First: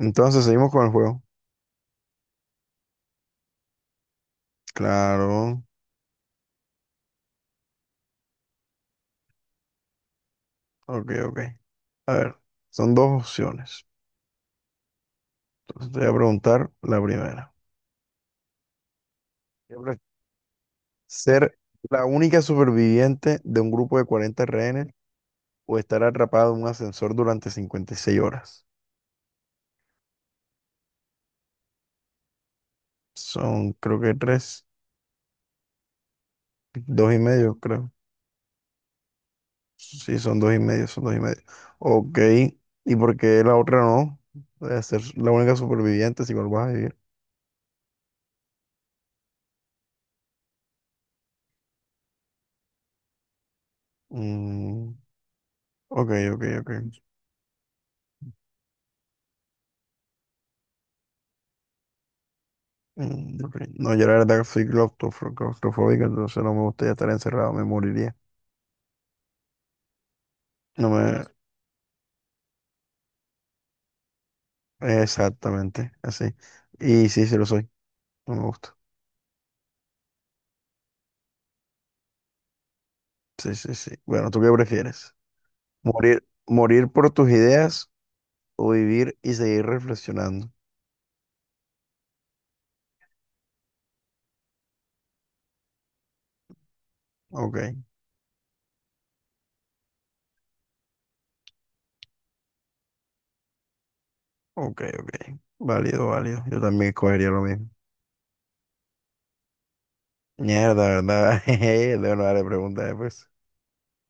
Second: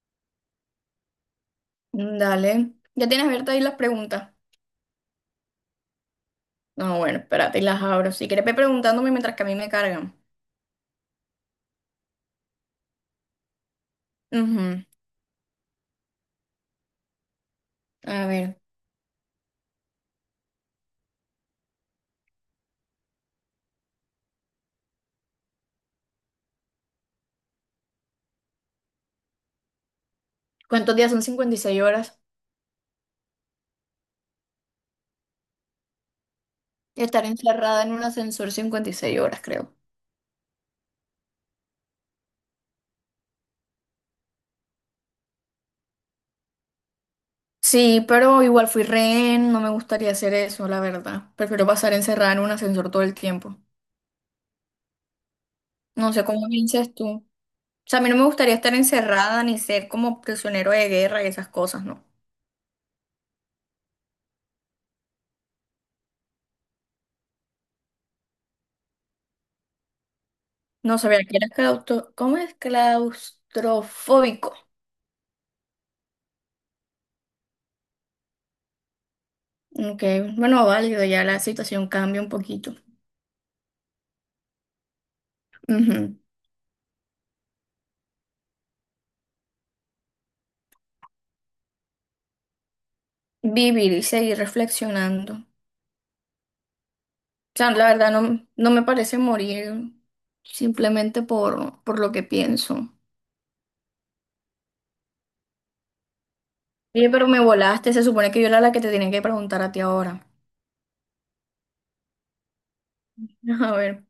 Entonces seguimos con el juego. Dale. ¿Ya tienes abiertas ahí las preguntas? Claro. No, bueno, espérate y las abro. Si quieres, ve preguntándome mientras que a mí me cargan. Ok, ok. A ver, son dos opciones. Ujú. Entonces te voy a preguntar la primera. A ver, ¿Qué pref- ¿Ser la única superviviente de un grupo de 40 rehenes o estar atrapado en un ascensor durante 56 horas? ¿cuántos días son 56 horas? Son, creo que tres, dos y Estar medio, encerrada en creo. un ascensor 56 horas, creo. Sí, son dos y medio, son dos y medio. Ok. ¿Y por qué la otra no? De ser la única superviviente si igual vas a vivir. Sí, pero igual fui rehén, no me gustaría hacer eso, la verdad. Prefiero pasar encerrada en un ascensor todo el tiempo. Mm, ok, No sé ok, cómo ok. piensas tú. O sea, a mí no me gustaría estar encerrada ni ser como prisionero de guerra y esas cosas, ¿no? Mm, ok. No, yo la verdad que soy claustrofóbico, entonces no me gustaría estar encerrado, me moriría. No No sabía me. que eras claustro... ¿Cómo es claustrofóbico? Exactamente, así. Y sí, sí lo soy, no me gusta. Ok, bueno, válido, ya la situación cambia un poquito. Sí, sí, sí. Bueno, ¿tú qué prefieres? Ujú. ¿Morir, morir por tus ideas o vivir y seguir reflexionando? Vivir y seguir reflexionando. O Ok, sea, la verdad no, no me parece morir simplemente por lo que pienso. ok, ok. Válido, válido. Yo también Oye, pero escogería me lo mismo. volaste, se supone que yo era la que te tenía que preguntar a ti ahora. Mierda, ¿verdad? Jeje, debo no darle preguntas después. A ver.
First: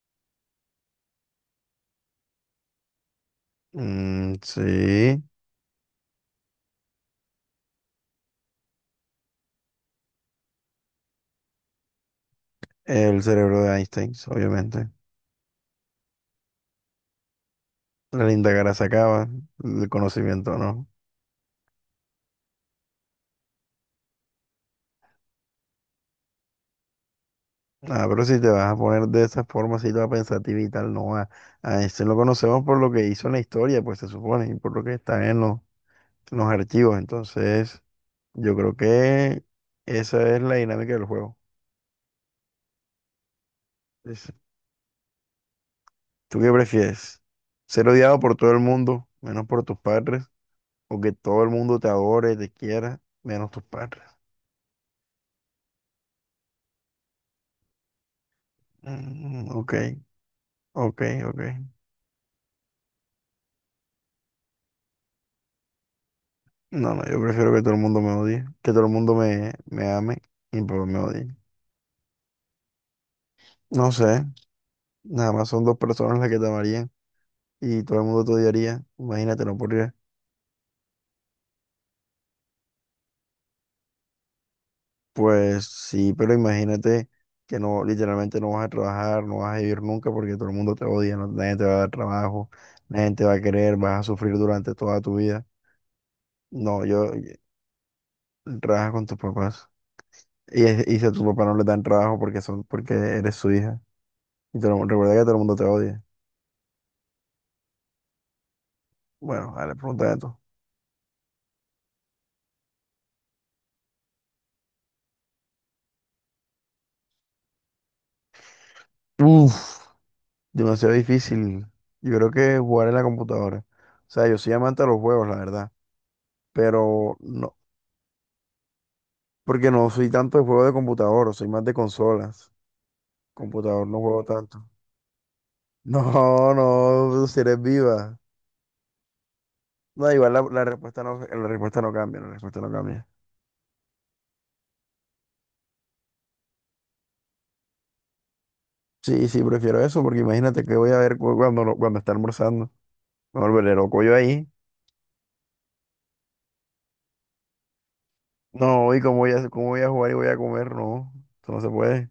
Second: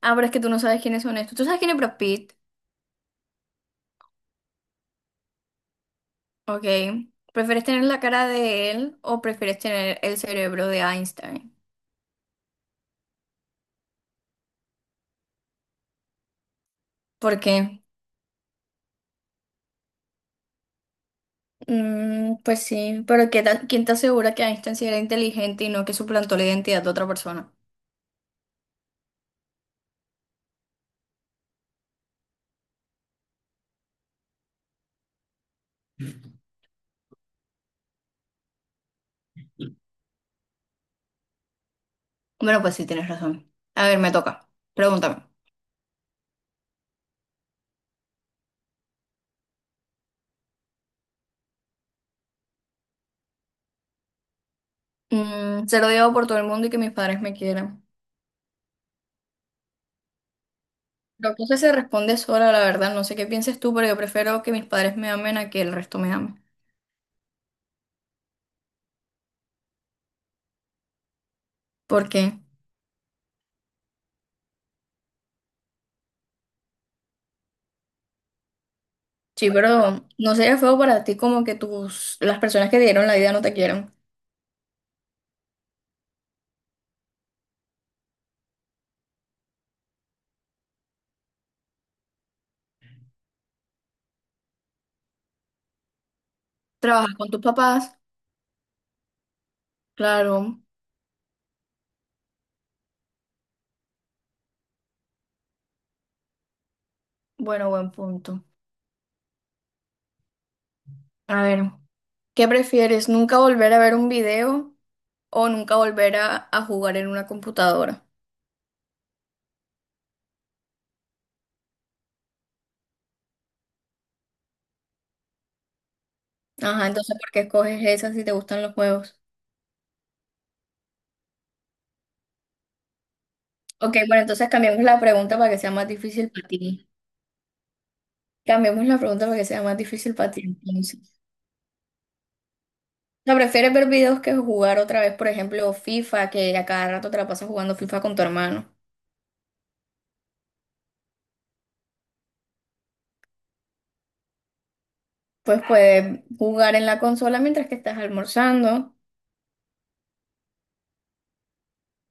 Ah, pero es que tú no sabes quiénes son estos. ¿Tú sabes quién es Brad Pitt? Mm, sí, Ok. ¿Prefieres tener la cara de él o prefieres tener el cerebro de Einstein? el cerebro de Einstein, obviamente. ¿Por qué? La linda cara se acaba, el conocimiento no. Mm, pues sí, pero ¿qué tal- ¿quién te asegura que Einstein sí era inteligente y no que suplantó la identidad de otra persona? Ah, pero si te vas a poner de esa forma, si te vas a pensativa y tal, no va. A este lo conocemos por lo que hizo en la historia, pues se supone, y por lo que está en los archivos. Entonces, yo creo que esa es la dinámica del juego. Bueno, pues sí, tienes razón. A ver, me Es- toca. Pregúntame. ¿Tú qué prefieres? ¿Ser odiado por todo el mundo, menos por tus padres? ¿O que todo el mundo te adore, te quiera, menos tus padres? Mm, ser odiado por todo el mundo y que mis padres me quieran. Mm, ok, ok, La ok. cosa se responde sola, la verdad. No sé qué pienses tú, pero yo prefiero que mis padres me amen a que el resto me ame. No, no, yo prefiero que todo el mundo me odie, que todo el mundo me ame y pues me odie. ¿Por qué? No sé, nada más son dos personas las que te amarían y todo el mundo te odiaría. Imagínate, Sí, no podría. pero no sería feo para ti como que las personas que te dieron la vida no te quieran. Pues sí, pero imagínate que no, literalmente no vas a trabajar, no vas a vivir nunca porque todo el mundo te odia, nadie te va a dar trabajo, nadie te va a querer, vas a sufrir durante toda tu vida. No, yo, Trabajas con yo- tus papás, trabaja con tus papás. claro. Y si a tus papás no le dan trabajo porque eres su hija. Y todo el recuerda que todo el mundo te odia. Bueno, buen punto. Bueno, a la pregunta de A ver. ¿Qué prefieres? ¿Nunca volver a ver un video o nunca volver a jugar en una computadora? Uf, demasiado difícil. Yo creo que jugar en la computadora. O sea, yo soy amante de los juegos, la verdad. Ajá, Pero entonces, ¿por qué no, escoges esa si te gustan los juegos? porque no soy tanto de juegos de computador, soy más de consolas. Computador Ok, no bueno, juego entonces tanto. cambiamos la pregunta para que sea más difícil para No, ti. no, si eres viva. Cambiamos la pregunta para que sea más No, difícil para igual la, ti, la respuesta no, entonces. la respuesta no cambia, la respuesta no cambia. O sea, ¿prefieres ver videos que jugar otra vez, por ejemplo, FIFA, que a cada rato te la pasas jugando FIFA con tu hermano? Sí, sí, prefiero eso, porque imagínate que voy a ver cu- cuando, no- cuando está almorzando. Me volveré loco yo ahí. Pues puedes jugar en la consola mientras que estás No, almorzando. y cómo voy a jugar y voy a comer, no. Eso no se puede.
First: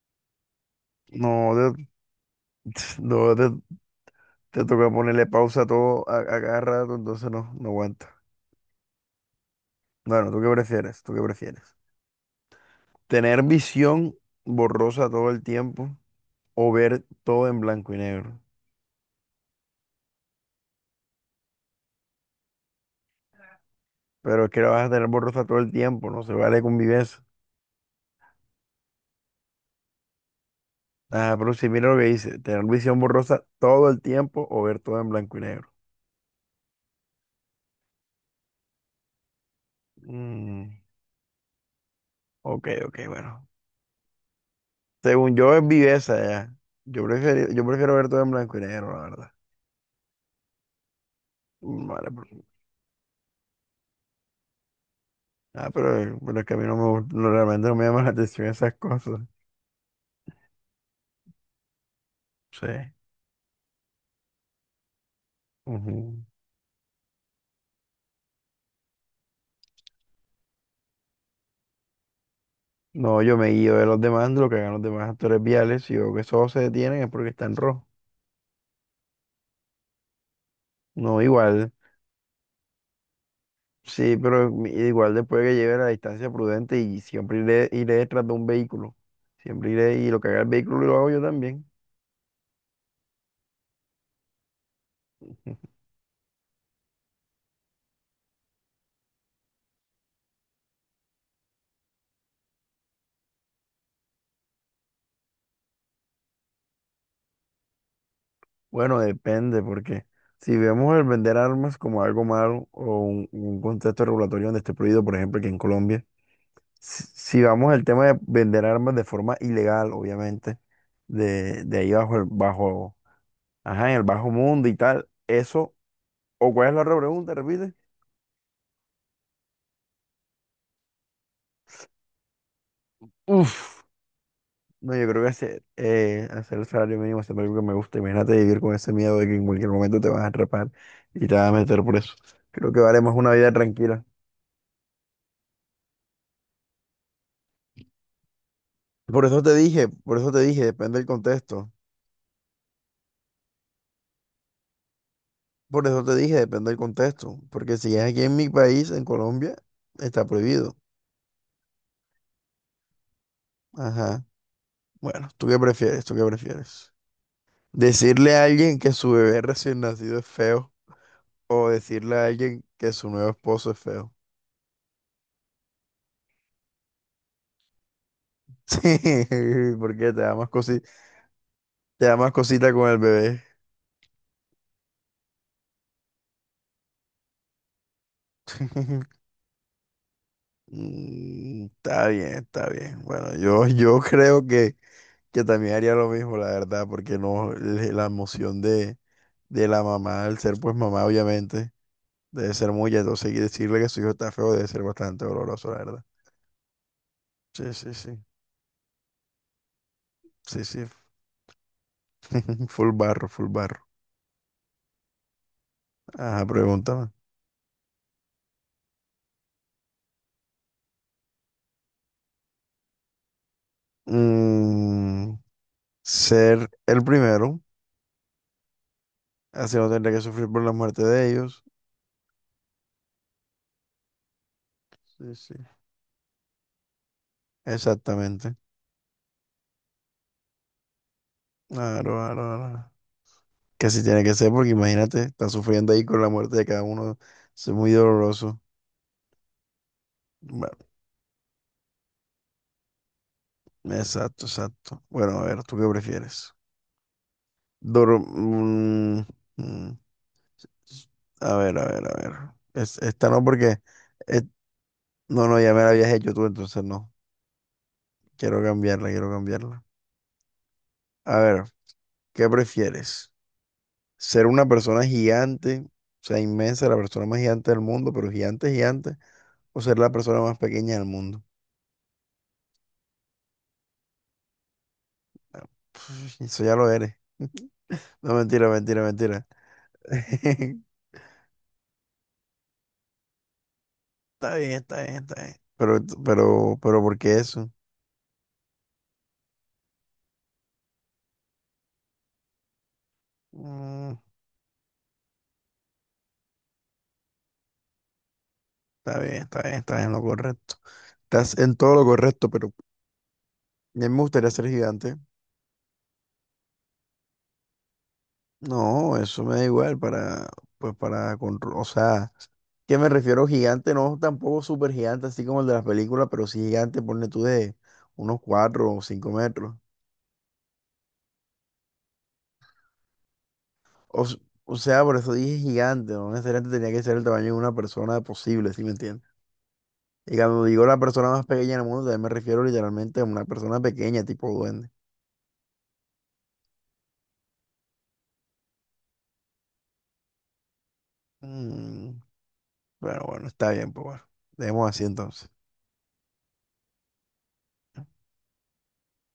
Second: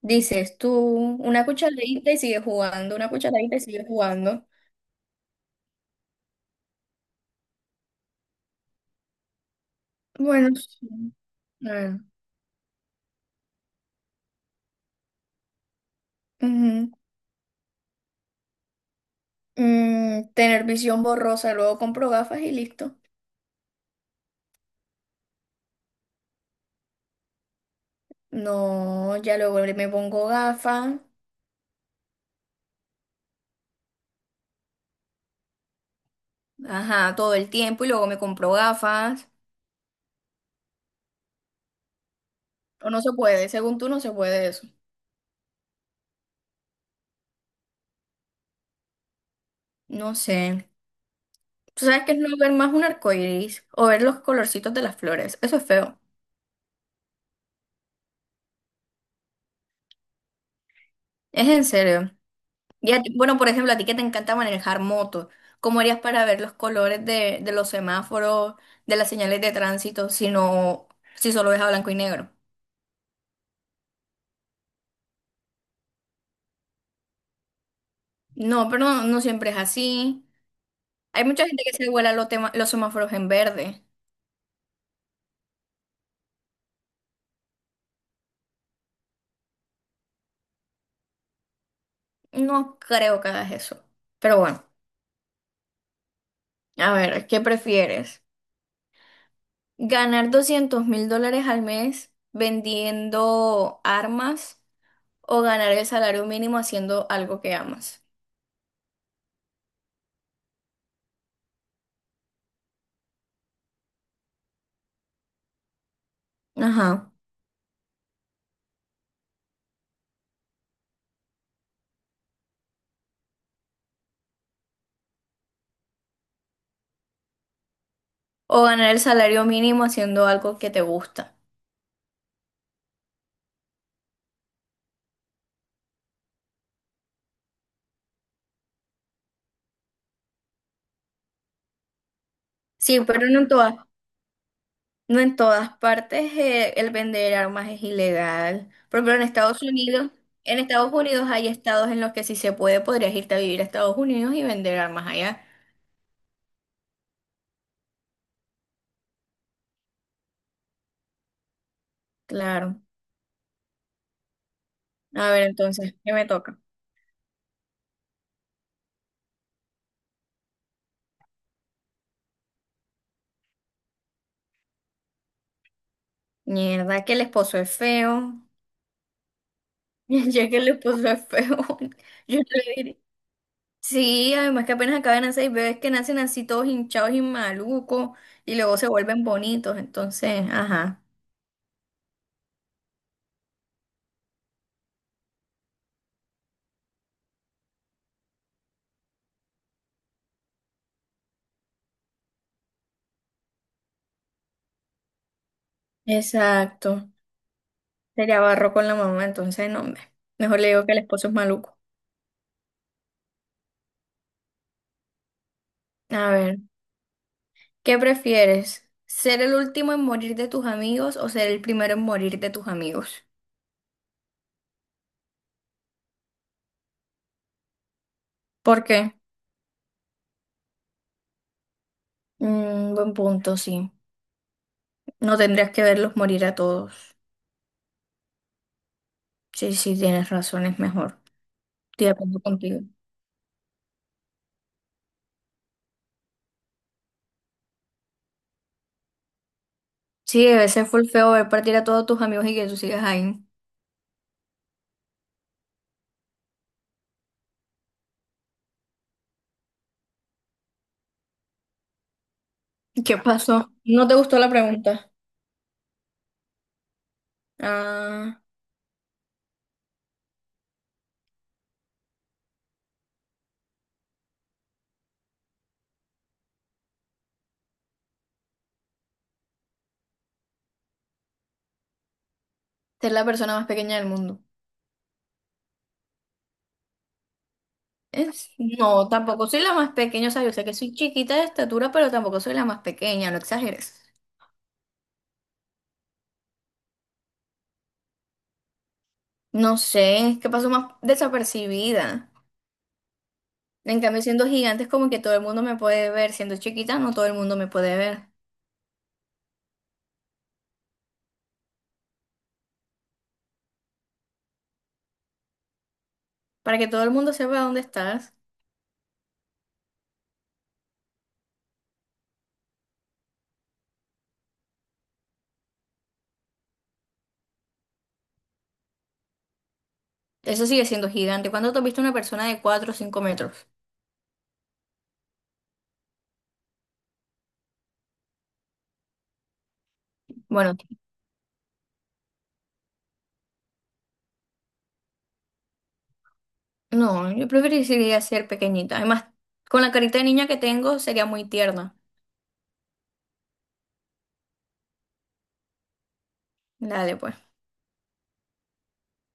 Dices tú una No, cucharadita y sigues jugando, una no, cucharadita y sigues jugando. te toca ponerle pausa a todo a cada rato, entonces no, no aguanta. Bueno, ¿tú qué Bueno, sí. prefieres? ¿Tú qué prefieres? Claro. ¿Tener visión borrosa todo el tiempo o Ujú. ver todo en blanco y negro? Mm, tener visión borrosa, luego compro gafas y listo. Pero es que la vas a tener borrosa todo el tiempo, no se vale convivencia. No, ya luego me pongo gafas, Ah, pero si mira lo que dice, tener visión borrosa todo el tiempo o ver todo en blanco y negro. ajá, todo el tiempo y luego me compro gafas. Mm, ok, O ok, no se bueno. puede, según tú no se puede eso. Según yo es viveza ya. Yo prefiero ver todo en blanco y negro, la verdad. No sé. ¿Tú Mm, sabes vale, que es no pues. ver más un arco iris o ver los colorcitos de las flores? Eso es Ah, feo. pero es que a mí no me, no, realmente no me llaman la atención esas cosas. Es en serio. Sí. Y a ti- bueno, por ejemplo, a ti que te encanta manejar moto, ¿cómo harías Ujú. para ver los colores de, los semáforos, de las señales de tránsito, si no, si solo ves a blanco y negro? No, yo me guío de los demás, de lo que hagan los demás actores viales. Si veo que esos se detienen es porque están rojos. No, pero no, no siempre es así. No, Hay mucha gente igual. que se vuela los, tema- los semáforos en verde. Sí, pero igual después que lleve la distancia prudente y siempre iré, iré detrás de un vehículo. Siempre iré y lo que haga el vehículo lo hago yo también. No creo que hagas eso. Pero bueno, a ver, ¿qué prefieres? ¿Ganar 200.000 dólares al mes vendiendo armas o ganar el salario mínimo haciendo algo que amas? Bueno, depende, porque si vemos el vender armas como algo malo o un contexto regulatorio donde esté prohibido, por ejemplo, aquí en Colombia. Si Ajá. si vamos al tema de vender armas de forma ilegal, obviamente, de ahí bajo el bajo, ajá, en el bajo mundo y tal, eso, o cuál es la otra pregunta, repite. O ganar el salario mínimo haciendo algo que te gusta. Uf, no, yo creo que hacer el salario mínimo es algo que me gusta. Imagínate vivir con ese miedo de que en cualquier momento te vas a atrapar y te vas a meter preso. Creo que vale Sí, más pero una vida tranquila. no en todas partes el vender armas es ilegal. Por ejemplo, Por eso te dije, por eso te en dije, Estados depende del Unidos hay contexto. estados en los que si se puede, podrías irte a vivir a Estados Unidos y vender armas allá. Por eso te dije, depende del contexto. Porque si es aquí en mi país, en Colombia, está prohibido. Claro. Ajá. Bueno, A ver, ¿tú qué entonces, prefieres? ¿qué ¿Tú qué me toca? prefieres? ¿Decirle a alguien que su bebé recién nacido es feo o decirle a alguien que su nuevo esposo es feo? Mierda, que el esposo es feo. Sí, porque te da más Ya que el esposo es feo, te da más yo no cosita le con el diré. bebé. Sí, además que apenas acaban de seis bebés que nacen así todos hinchados y malucos y luego se vuelven bonitos. Entonces, ajá. Mm, está bien, está bien. Bueno, yo creo que también haría lo mismo, la verdad, porque no, la emoción de, la mamá, al ser pues mamá, obviamente, debe ser muy, entonces y decirle que su hijo está feo debe ser bastante doloroso, la verdad. Exacto. Sí, sí, sí. Sería barro con la mamá, entonces no, hombre. Mejor Sí, le digo sí. que el esposo es maluco. Full barro, full barro. A Ajá, ver, pregúntame. ¿qué prefieres? ¿Ser el último en morir de tus amigos o ser el primero en morir de tus amigos? Mm, ser el primero, ¿Por qué? así no tendré que sufrir por la muerte de ellos. Mm, buen punto, sí. Sí, No sí. tendrías que verlos morir a todos. Exactamente. Sí, sí, tienes razón, es mejor. Estoy Claro, de claro, acuerdo contigo. claro. Que así tiene que ser, porque imagínate, está sufriendo ahí con la muerte de cada uno. Eso es muy doloroso. Sí, debe Bueno, ser full feo ver partir a todos tus amigos y que tú sigas ahí. exacto, exacto. Bueno, a ver, ¿tú qué prefieres? Dor- mm, mm. A ver, a ver, a ver. Es- ¿Qué esta no pasó? porque. ¿No te gustó eh, la pregunta? no, no, ya me la habías hecho tú, entonces no. Ah, Quiero cambiarla, quiero cambiarla. A ver, ¿qué prefieres? ¿Ser una persona gigante, o sea, inmensa, la persona más gigante del mundo, pero gigante, gigante, o ser la persona más pequeña del mundo? ser la persona más pequeña del mundo. Eso ya lo eres. No, Es- mentira, mentira, no, mentira. tampoco soy la más pequeña, o sea, yo sé que soy chiquita de estatura, pero tampoco soy la más pequeña, no exageres. Está bien, está bien, está bien. Pero, ¿por qué eso? No sé, es que paso más desapercibida. En Mm, cambio, siendo gigante es como que todo el mundo me puede ver, siendo chiquita no todo el mundo me puede ver. está bien, está bien, está en lo correcto. Estás en todo lo correcto, pero a mí me gustaría ser gigante. Para que todo el mundo sepa dónde estás, No, eso me da igual para, pues para, control, o sea, que me refiero gigante, no tampoco súper gigante, así como el de las películas, pero sí gigante, ponle tú de unos 4 o 5 metros. eso sigue siendo gigante. ¿Cuándo te has visto una persona de 4 o 5 metros? O, s- o sea, por eso dije gigante, no necesariamente tenía que ser el tamaño de una persona posible, ¿sí me entiendes? Y cuando Bueno, digo la persona más pequeña del mundo, también me refiero literalmente a una persona pequeña, tipo duende. no, yo preferiría ser pequeñita. Además, con la carita de niña que tengo sería muy tierna. Mm, bueno, bueno, está bien, pues bueno, dejemos así entonces. Dale, pues.